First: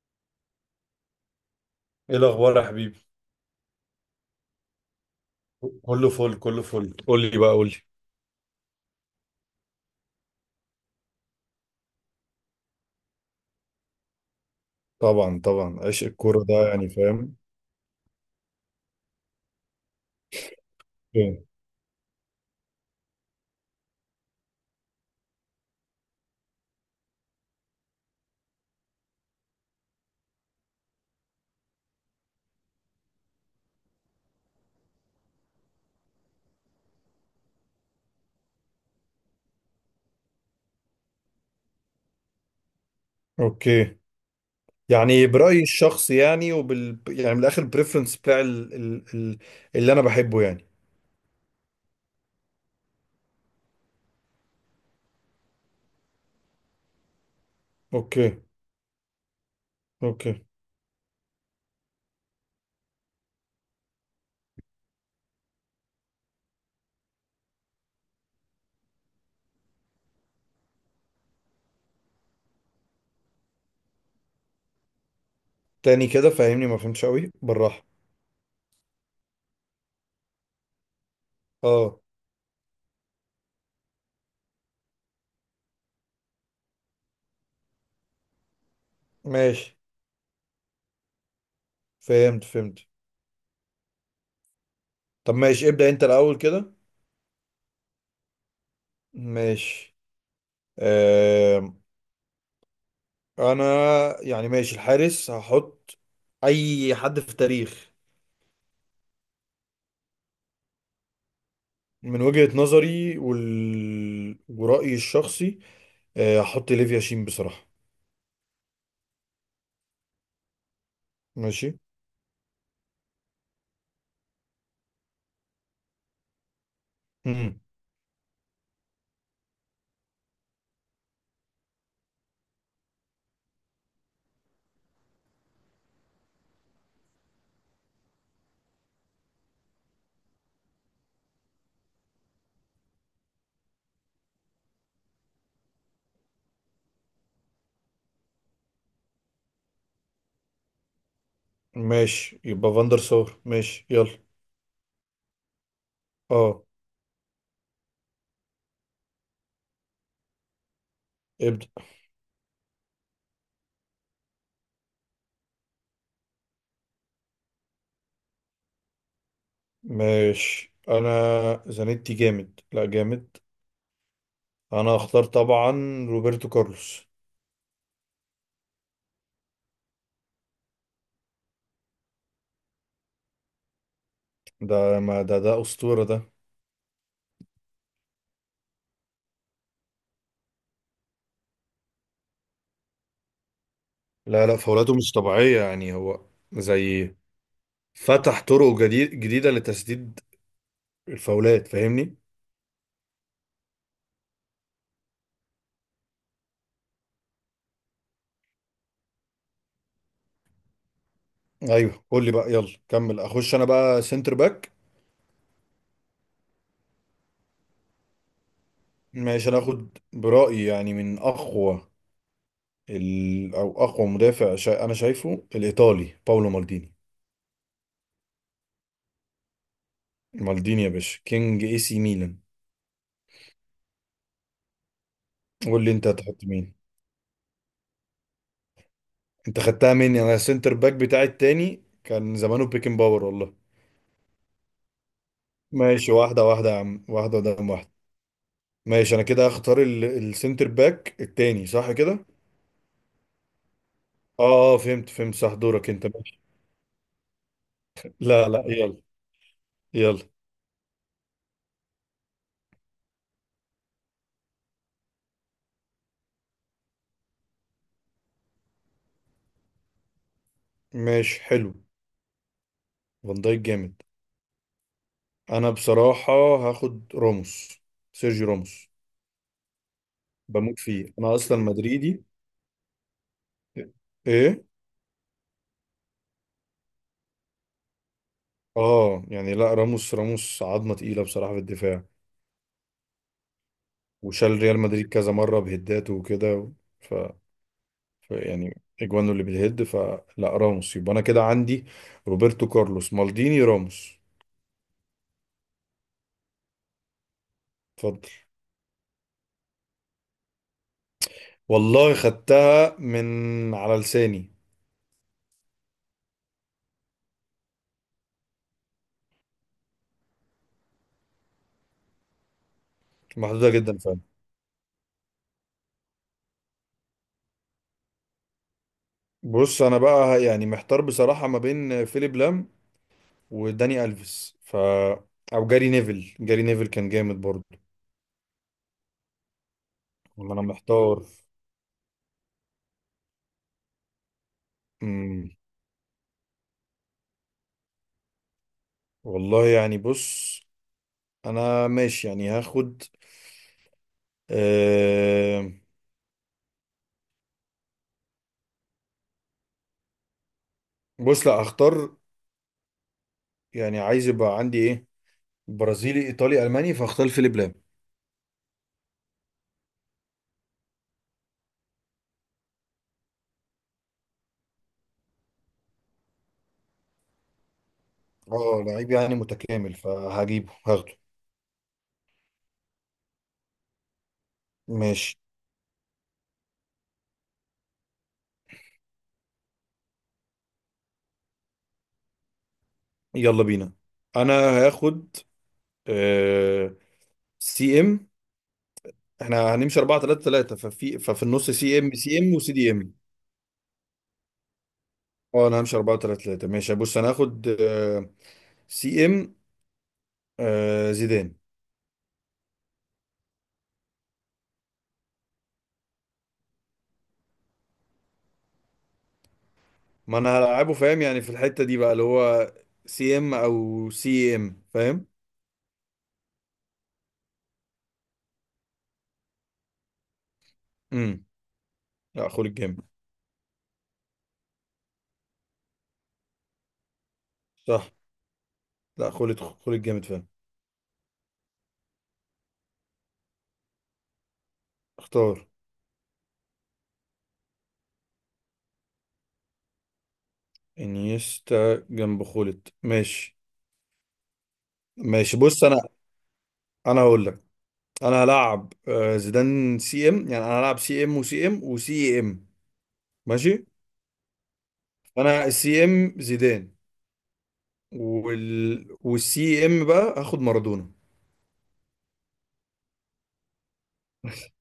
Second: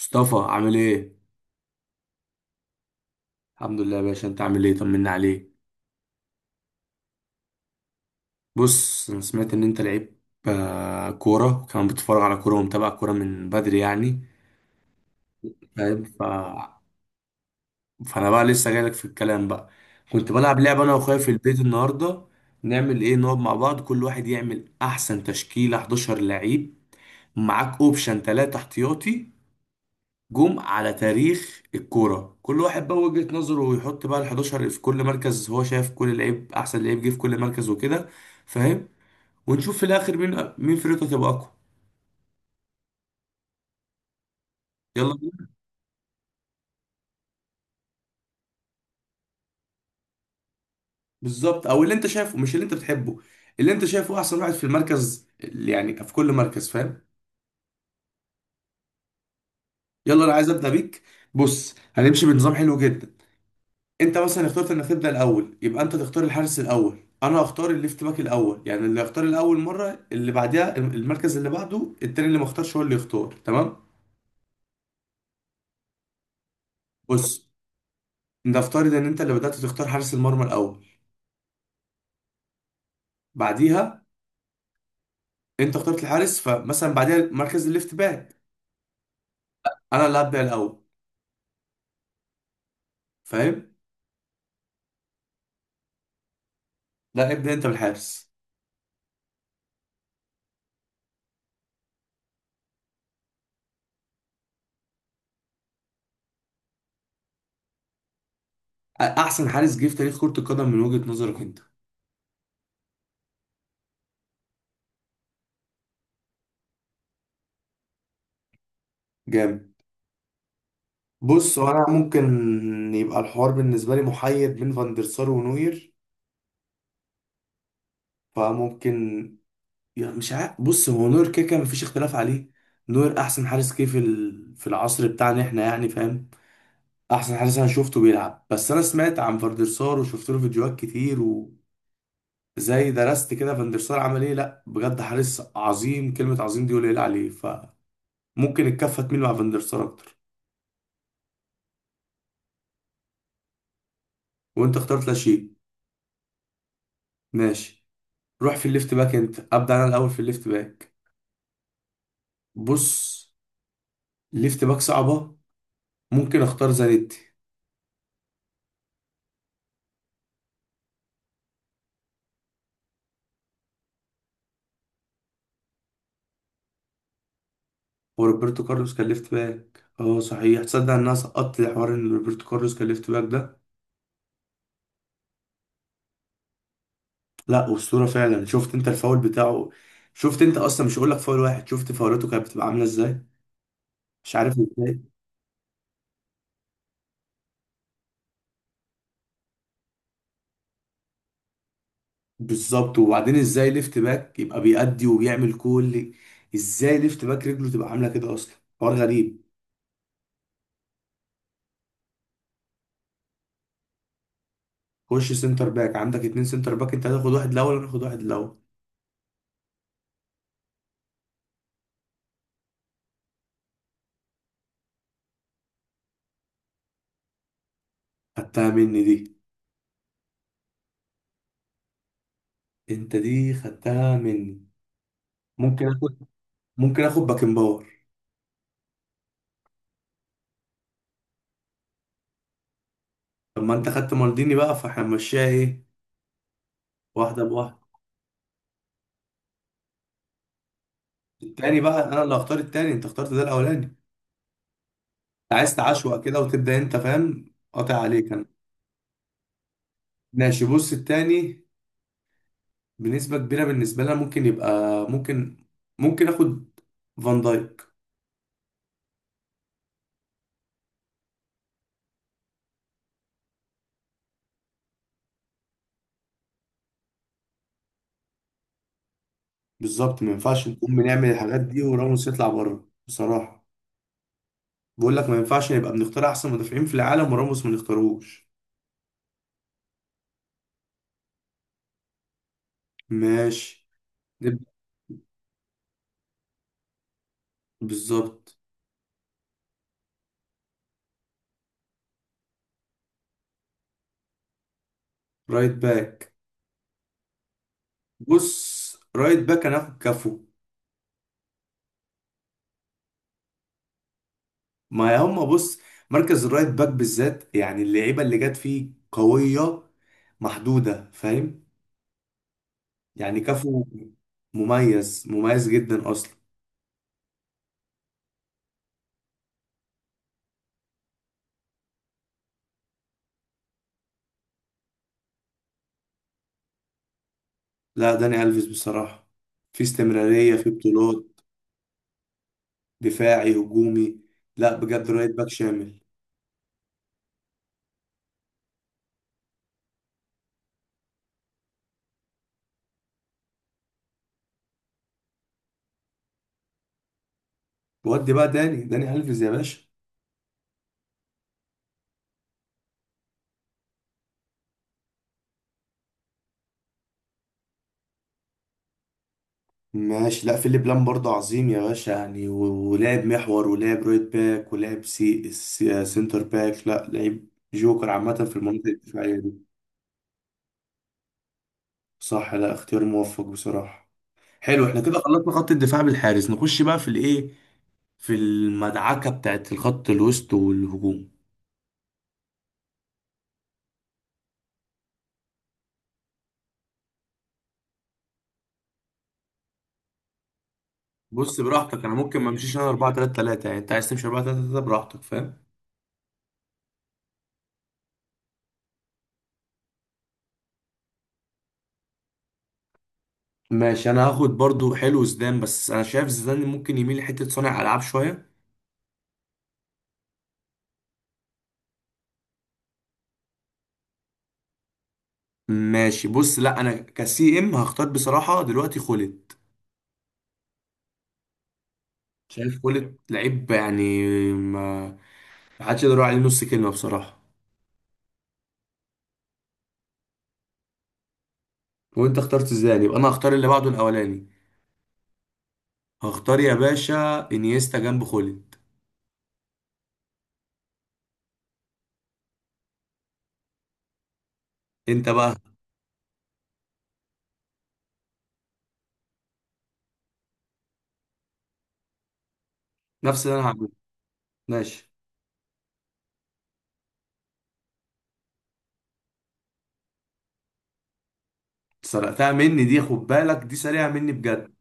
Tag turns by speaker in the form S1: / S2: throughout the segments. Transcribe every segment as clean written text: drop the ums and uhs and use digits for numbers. S1: مصطفى عامل ايه؟
S2: ايه الاخبار يا حبيبي؟
S1: الحمد لله يا باشا، انت عامل ايه؟ طمنا عليك.
S2: كله فل، كله فل. قول لي بقى، قول لي.
S1: بص، انا سمعت ان انت لعيب. آه، كورة، وكمان بتتفرج على كورة ومتابع كورة من بدري يعني.
S2: طبعا طبعا،
S1: فاهم.
S2: عشق الكوره ده، يعني فاهم.
S1: فانا بقى لسه جايلك في الكلام بقى. كنت بلعب لعبة انا واخويا في
S2: اوكي.
S1: البيت النهاردة. نعمل ايه، نقعد مع بعض كل واحد يعمل احسن تشكيلة 11 لعيب، معاك اوبشن 3 احتياطي، جم على تاريخ الكوره، كل واحد بقى وجهة نظره ويحط بقى ال 11 في كل مركز هو شايف كل لعيب احسن لعيب جه في كل مركز وكده. فاهم. ونشوف في الاخر مين مين فرقته تبقى اقوى.
S2: أوكي.
S1: يلا
S2: يعني
S1: بينا.
S2: برايي الشخصي يعني، وبال يعني، من الاخر البريفرنس بتاع اللي انا بحبه يعني.
S1: بالظبط، او اللي انت شايفه مش اللي انت بتحبه. اللي انت شايفه احسن واحد في المركز اللي يعني في كل مركز. فاهم.
S2: اوكي،
S1: يلا انا
S2: اوكي.
S1: عايز ابدا بيك. بص، هنمشي بنظام حلو جدا. انت مثلا اخترت انك تبدا الاول، يبقى انت تختار الحارس الاول، انا اختار الليفت باك الاول. يعني اللي اختار الاول مره، اللي بعدها المركز اللي بعده التاني اللي ما اختارش هو اللي يختار. تمام؟
S2: تاني كده فاهمني، ما فهمتش قوي،
S1: بص،
S2: بالراحه.
S1: نفترض ان انت اللي بدات تختار حارس المرمى الاول.
S2: اه
S1: بعديها انت اخترت الحارس، فمثلا بعديها مركز الليفت باك
S2: ماشي،
S1: انا اللي هبدا الاول.
S2: فهمت فهمت.
S1: فاهم.
S2: طب ماشي، ابدا انت الاول كده.
S1: لا، ابدا انت بالحارس.
S2: ماشي. آم، انا يعني ماشي الحارس هحط اي حد في التاريخ.
S1: احسن حارس جه في تاريخ كره القدم من وجهه نظرك انت.
S2: من وجهة نظري ورأيي الشخصي. هحط ليفيا شين بصراحة.
S1: جامد. بص، هو
S2: ماشي.
S1: انا ممكن يبقى الحوار بالنسبه لي محير بين فاندرسار ونوير.
S2: مم.
S1: فممكن، يعني مش عارف. بص، هو نور كده كده مفيش اختلاف عليه. نور احسن حارس جه في في العصر بتاعنا احنا يعني. فاهم. احسن حارس انا شفته بيلعب. بس انا سمعت عن فاندرسار وشفت له فيديوهات كتير، وزي درست كده فاندرسار عمل ايه. لا بجد حارس عظيم، كلمة عظيم دي قليل عليه. فممكن الكفة تميل مع فاندرسار اكتر.
S2: ماشي، يبقى فاندر سار، ماشي يلا.
S1: وانت اخترت لاشين.
S2: اه،
S1: ماشي. روح في الليفت باك، انت ابدا. انا الاول في الليفت باك.
S2: ابدأ
S1: بص، ليفت باك صعبة. ممكن اختار زانيتي.
S2: ماشي. انا زانيتي جامد، لا جامد. انا هختار طبعا روبرتو كارلوس.
S1: وروبرتو كارلوس كان ليفت باك، اه صحيح، تصدق ان انا سقطت حوار ان روبرتو كارلوس كان ليفت باك ده؟
S2: ده ما ده أسطورة ده.
S1: لا اسطوره فعلا. شفت انت الفاول بتاعه؟ شفت انت اصلا؟ مش هقول لك فاول واحد، شفت فاولاته كانت بتبقى عامله ازاي؟ مش
S2: لا
S1: عارف
S2: لا، فولاته
S1: ازاي.
S2: مش طبيعية يعني. هو زي فتح طرق جديدة لتسديد الفاولات، فاهمني.
S1: بالظبط. وبعدين ازاي ليفت باك يبقى بيأدي وبيعمل كل؟ ازاي ليفت باك رجله تبقى عامله كده اصلا؟ حوار غريب.
S2: ايوه، قول لي بقى، يلا كمل. اخش انا بقى سنتر باك.
S1: خش سنتر باك. عندك اتنين سنتر باك، انت هتاخد واحد الاول وانا هاخد واحد الاول.
S2: ماشي، انا اخد برأيي يعني من اقوى او اقوى مدافع انا شايفه الايطالي باولو مالديني.
S1: خدتها مني دي.
S2: مالديني يا باشا، كينج اي سي ميلان.
S1: انت دي خدتها مني.
S2: قول
S1: ممكن
S2: لي انت
S1: اخد،
S2: هتحط مين.
S1: ممكن اخد باكن باور.
S2: انت خدتها مني، انا السنتر باك بتاعي التاني كان زمانه بيكن باور والله.
S1: طب ما انت خدت مالديني بقى، فاحنا هنمشيها ايه؟
S2: ماشي، واحدة واحدة يا عم، واحدة
S1: واحده
S2: قدام
S1: بواحده.
S2: واحدة. ماشي، انا كده هختار السنتر باك التاني،
S1: التاني
S2: صح
S1: بقى انا
S2: كده؟
S1: اللي هختار التاني، انت اخترت ده الاولاني انت.
S2: اه. فهمت فهمت، صح
S1: عايز
S2: دورك انت،
S1: تعشوق
S2: ماشي.
S1: كده وتبدا انت، فاهم؟ قاطع عليك انا.
S2: لا لا، يلا يلا.
S1: ماشي. بص، التاني بنسبه كبيره بالنسبه لنا ممكن يبقى، ممكن، ممكن اخد فان دايك.
S2: ماشي، حلو. فان دايك جامد. انا بصراحة هاخد راموس، سيرجي راموس.
S1: بالظبط، ما ينفعش
S2: بموت
S1: نكون
S2: فيه
S1: بنعمل
S2: انا، اصلا
S1: الحاجات دي
S2: مدريدي.
S1: وراموس يطلع بره بصراحه.
S2: ايه؟
S1: بقول لك ما ينفعش نبقى بنختار احسن مدافعين في العالم وراموس ما نختاروش.
S2: اه يعني، لا راموس، راموس عظمة تقيلة بصراحة في الدفاع.
S1: ماشي.
S2: وشال
S1: نبدا.
S2: ريال مدريد كذا مرة بهداته وكده. ف... ف
S1: بالظبط.
S2: يعني اجوانه اللي بالهد فلا. راموس، يبقى انا كده عندي روبرتو كارلوس، مالديني، راموس.
S1: رايت باك.
S2: اتفضل.
S1: بص، رايت باك انا هاخد كفو.
S2: والله خدتها من على لساني.
S1: ما هم، بص، مركز الرايت باك بالذات يعني اللعيبه اللي جت فيه قويه، محدوده، فاهم؟ يعني
S2: محدودة
S1: كافو
S2: جدا فعلا.
S1: مميز، مميز جدا اصلا.
S2: بص انا بقى يعني محتار بصراحة ما بين فيليب لام وداني الفيس، او جاري نيفل، جاري نيفل كان جامد برضه.
S1: لا، داني الفيس بصراحه. في
S2: والله
S1: استمراريه
S2: انا
S1: في
S2: محتار.
S1: بطولات، دفاعي هجومي. لا بجد، رايت باك
S2: امم.
S1: شامل.
S2: والله يعني. بص انا ماشي يعني هاخد أه...
S1: ودي بقى داني، داني الفيس يا باشا.
S2: بص لا هختار، يعني عايز يبقى عندي ايه؟ برازيلي، ايطالي، الماني، فاختار فيليب لام.
S1: ماشي. لا، فيليب لام برضه عظيم يا باشا يعني، ولعب محور ولعب رايت باك ولعب سنتر باك. لا، لعيب جوكر عامه في
S2: اه
S1: المناطق
S2: لعيب يعني
S1: الدفاعيه.
S2: متكامل، فهجيبه هاخده.
S1: صح. لا، اختيار موفق بصراحة. حلو، احنا كده مم.
S2: ماشي،
S1: خلصنا خط الدفاع بالحارس، نخش بقى في الايه، في المدعكة بتاعت الخط الوسط والهجوم.
S2: يلا بينا. انا هاخد أه... سي ام. احنا هنمشي 4 3 3، ففي
S1: بص
S2: النص سي
S1: براحتك، انا
S2: ام، سي
S1: ممكن ما
S2: ام، وسي
S1: امشيش انا
S2: دي
S1: 4
S2: ام.
S1: 3 3 يعني انت عايز تمشي 4 3 3 براحتك، فاهم؟
S2: اه انا همشي 4 3 3. ماشي، بص انا هاخد سي ام، زيدان.
S1: ماشي. انا هاخد برضو، حلو زيدان، بس انا شايف زيدان ممكن يميل لحتة صانع العاب شوية.
S2: ما انا هلعبه فاهم يعني في الحتة دي بقى، اللي هو سي ام او سي ام، فاهم.
S1: ماشي. بص، لا انا كسي ام هختار بصراحة دلوقتي خولت.
S2: امم لا خول
S1: شايف
S2: الجامد.
S1: خولت لعيب يعني، ما ما حدش يقدر يقول عليه نص كلمة بصراحة.
S2: صح، لا خولت خول الجامد فاهم.
S1: وانت اخترت زيدان، يبقى انا هختار اللي بعده الاولاني.
S2: اختار
S1: هختار يا باشا انيستا جنب خولد.
S2: انيستا جنب خولت، ماشي.
S1: انت بقى.
S2: ماشي، بص انا هقول لك، انا هلعب زيدان سي ام، يعني انا هلعب سي ام وسي ام وسي ام.
S1: نفس اللي انا
S2: ماشي،
S1: هعمله. ماشي.
S2: انا السي ام زيدان والسي ام بقى هاخد مارادونا.
S1: سرقتها مني دي، خد بالك دي سريعه مني بجد،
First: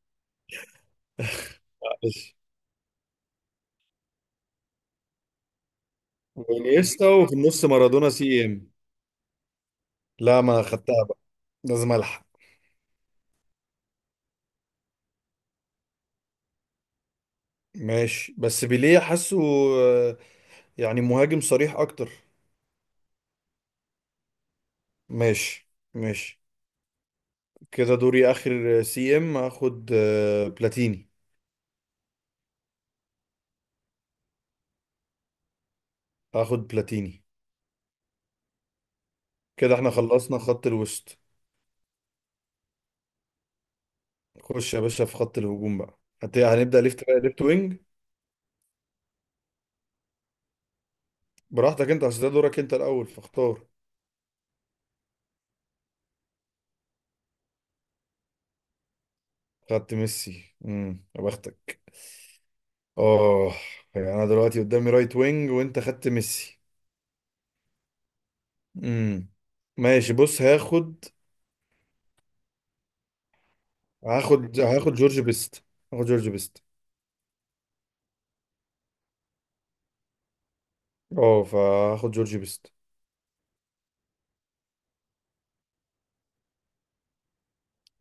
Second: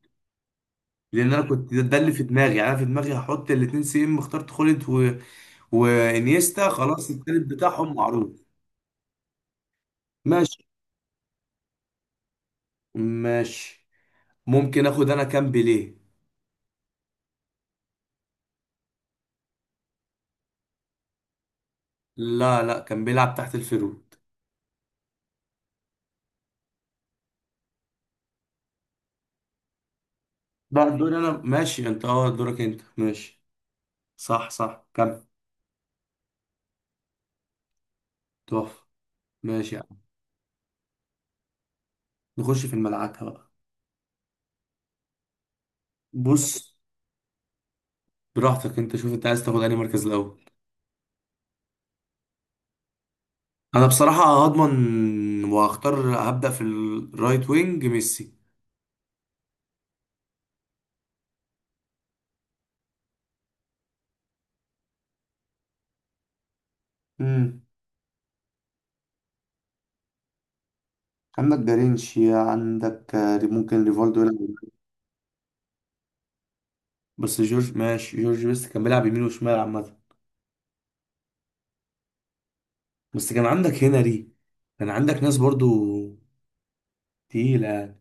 S1: لان انا كنت ده اللي في
S2: ماشي،
S1: دماغي. يعني انا في دماغي هحط الاتنين سي ام، اخترت خولد وانيستا،
S2: وانيستا،
S1: خلاص
S2: وفي
S1: التالت
S2: النص
S1: بتاعهم
S2: مارادونا
S1: معروف.
S2: سي ام. لا،
S1: ماشي.
S2: ما خدتها بقى، لازم الحق.
S1: ماشي. ممكن اخد انا كام؟ بيليه.
S2: ماشي، بس بيليه حاسه آه، يعني مهاجم صريح اكتر.
S1: لا لا، كان بيلعب تحت الفيرود.
S2: ماشي ماشي، كده دوري اخر، سي ام هاخد
S1: لا
S2: بلاتيني.
S1: دوري انا، ماشي انت، اه دورك انت، ماشي. صح صح، كمل.
S2: هاخد بلاتيني.
S1: تحفه. ماشي
S2: كده
S1: يا
S2: احنا
S1: عم.
S2: خلصنا خط الوسط.
S1: نخش في الملعكه بقى.
S2: خش يا باشا في خط الهجوم بقى،
S1: بص،
S2: هنبدأ ليفت بقى، ليفت وينج.
S1: براحتك انت شوف، انت عايز تاخد انهي مركز الاول.
S2: براحتك انت، اصل ده دورك انت الاول، فاختار.
S1: انا بصراحه هضمن وهختار، هبدا في الرايت وينج ميسي.
S2: خدت ميسي؟ يا بختك، اه. يعني انا دلوقتي قدامي رايت وينج، وانت خدت ميسي.
S1: امم.
S2: امم. ماشي، بص هاخد.
S1: عندك جارينشيا، عندك آه، ممكن ريفالدو يلعب.
S2: هاخد جورج بيست. هاخد جورج بيست.
S1: بس جورج ماشي، جورج بس كان بيلعب يمين وشمال عامه.
S2: اه، فهاخد جورج بيست.
S1: بس كان عندك هنري، كان عندك ناس برضو تقيله يعني.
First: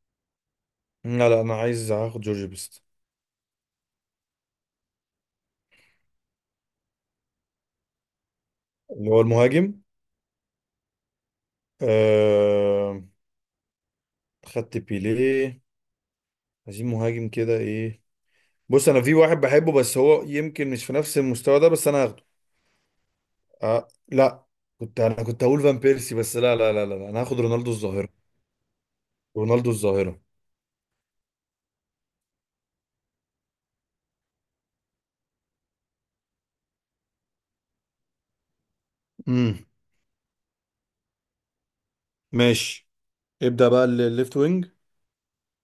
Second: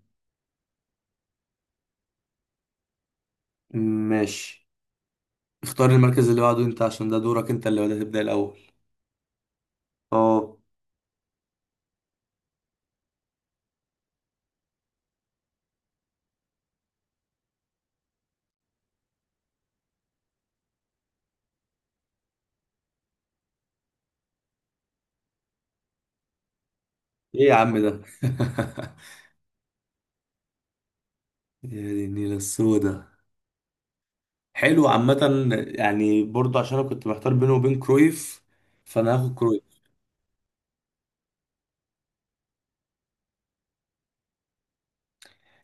S2: لا لا، انا عايز هاخد جورج بيست.
S1: ماشي. اختار المركز اللي بعده انت، عشان ده دورك انت اللي بدأت تبدا الاول.
S2: اللي هو المهاجم.
S1: اه.
S2: آه... خدت بيليه. عايزين مهاجم كده، ايه؟ بص انا في واحد بحبه، بس هو يمكن مش في نفس المستوى ده، بس انا هاخده. لا، انا كنت هقول فان بيرسي، بس لا لا لا لا لا، انا هاخد
S1: ايه يا
S2: رونالدو
S1: عم ده
S2: الظاهرة. رونالدو الظاهرة.
S1: يا دي النيله السودا. حلو عامة، يعني برضه عشان انا كنت محتار بينه وبين كرويف، فانا هاخد
S2: امم
S1: كرويف.
S2: ماشي، ابدأ بقى الليفت وينج.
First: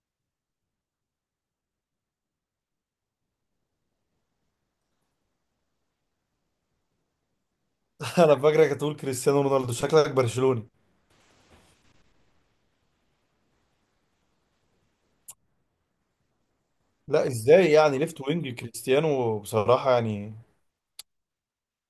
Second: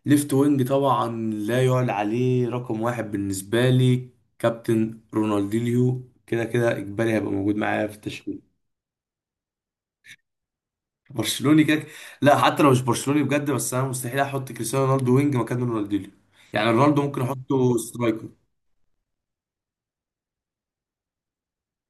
S1: ليفت وينج طبعا لا يعلى عليه، رقم واحد بالنسبة لي كابتن رونالدينيو، كده كده اجباري هيبقى موجود معايا في
S2: انا
S1: التشكيل.
S2: فاكرك هتقول كريستيانو رونالدو، شكلك برشلوني.
S1: برشلوني كده. لا حتى لو مش برشلوني بجد، بس انا مستحيل احط كريستيانو رونالدو وينج مكان رونالدينيو. يعني رونالدو ممكن
S2: لا، ازاي
S1: احطه
S2: يعني ليفت
S1: سترايكر.
S2: وينج كريستيانو بصراحة؟ يعني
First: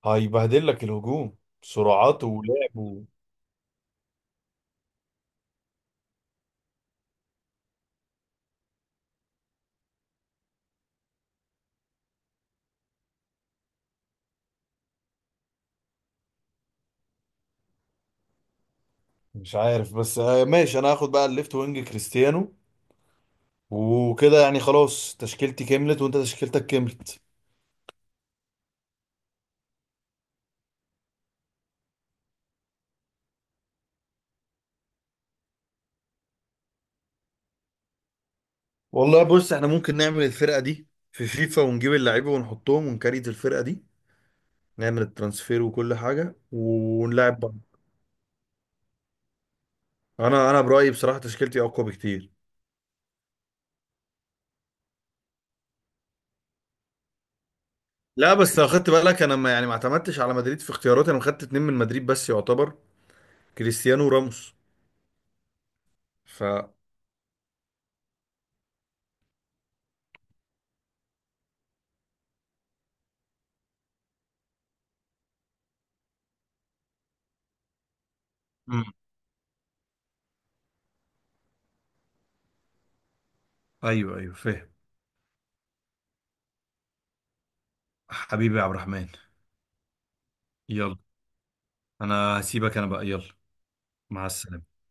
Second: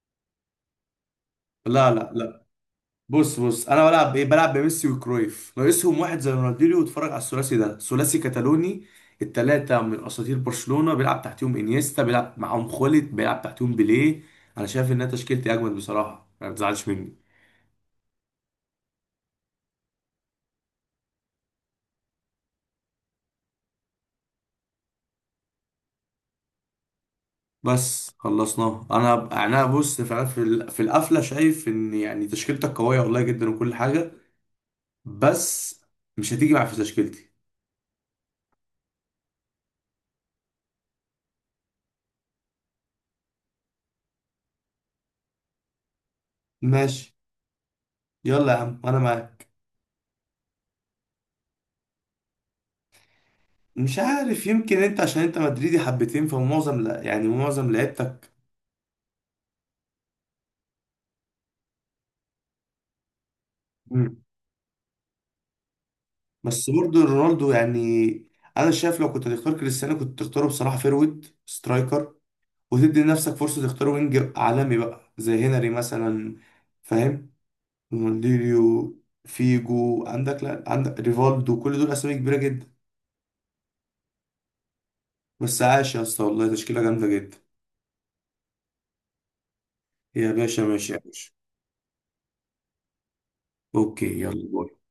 S2: هيبهدل لك الهجوم،
S1: لا لا
S2: سرعاته
S1: لا
S2: ولعبه.
S1: بص بص، انا بلعب بايه؟ بلعب بميسي وكرويف، ناقصهم واحد زي رونالدينيو، واتفرج على الثلاثي ده، ثلاثي كتالوني، التلاتة من اساطير برشلونة، بيلعب تحتهم انيستا، بيلعب معاهم خوليت، بيلعب تحتهم بيليه. انا شايف انها تشكيلتي اجمد بصراحة، ما تزعلش مني.
S2: مش عارف بس، ماشي، انا هاخد بقى الليفت وينج كريستيانو. وكده يعني خلاص تشكيلتي كملت، وانت تشكيلتك كملت.
S1: بس خلصناها انا يعني انا بص فعلا في في القفلة شايف ان، يعني تشكيلتك قوية والله جدا وكل حاجة، بس مش هتيجي معايا في تشكيلتي.
S2: والله بص، احنا ممكن نعمل الفرقة دي في فيفا، ونجيب اللعيبة ونحطهم ونكريت الفرقة دي، نعمل الترانسفير وكل حاجة
S1: ماشي.
S2: ونلعب بعض.
S1: يلا يا عم، انا معاك.
S2: انا برأيي بصراحة تشكيلتي اقوى بكتير.
S1: مش عارف، يمكن انت عشان انت مدريدي حبتين فمعظم، لا يعني معظم لعيبتك.
S2: لا بس لو خدت بالك انا، ما يعني ما اعتمدتش على مدريد في اختياراتي، انا خدت اتنين من مدريد بس يعتبر، كريستيانو
S1: مم.
S2: وراموس. ف.
S1: بس برضه رونالدو يعني، انا شايف لو كنت هتختار كريستيانو كنت تختاره بصراحه فيرويد سترايكر، وتدي لنفسك فرصه تختار وينج عالمي بقى زي هنري مثلا، فاهم؟
S2: مم.
S1: رونالدينيو، فيجو عندك، لا عندك ريفالدو، كل دول اسامي كبيره جدا بدا.
S2: ايوه ايوه، فاهم.
S1: بس عاش يا اسطى، والله تشكيله جامده جدا.
S2: حبيبي يا عبد الرحمن.
S1: يا باشا، ماشي
S2: يلا
S1: يا باشا.
S2: انا هسيبك انا بقى. يلا،
S1: اوكي،
S2: مع
S1: يلا
S2: السلامة.
S1: باي.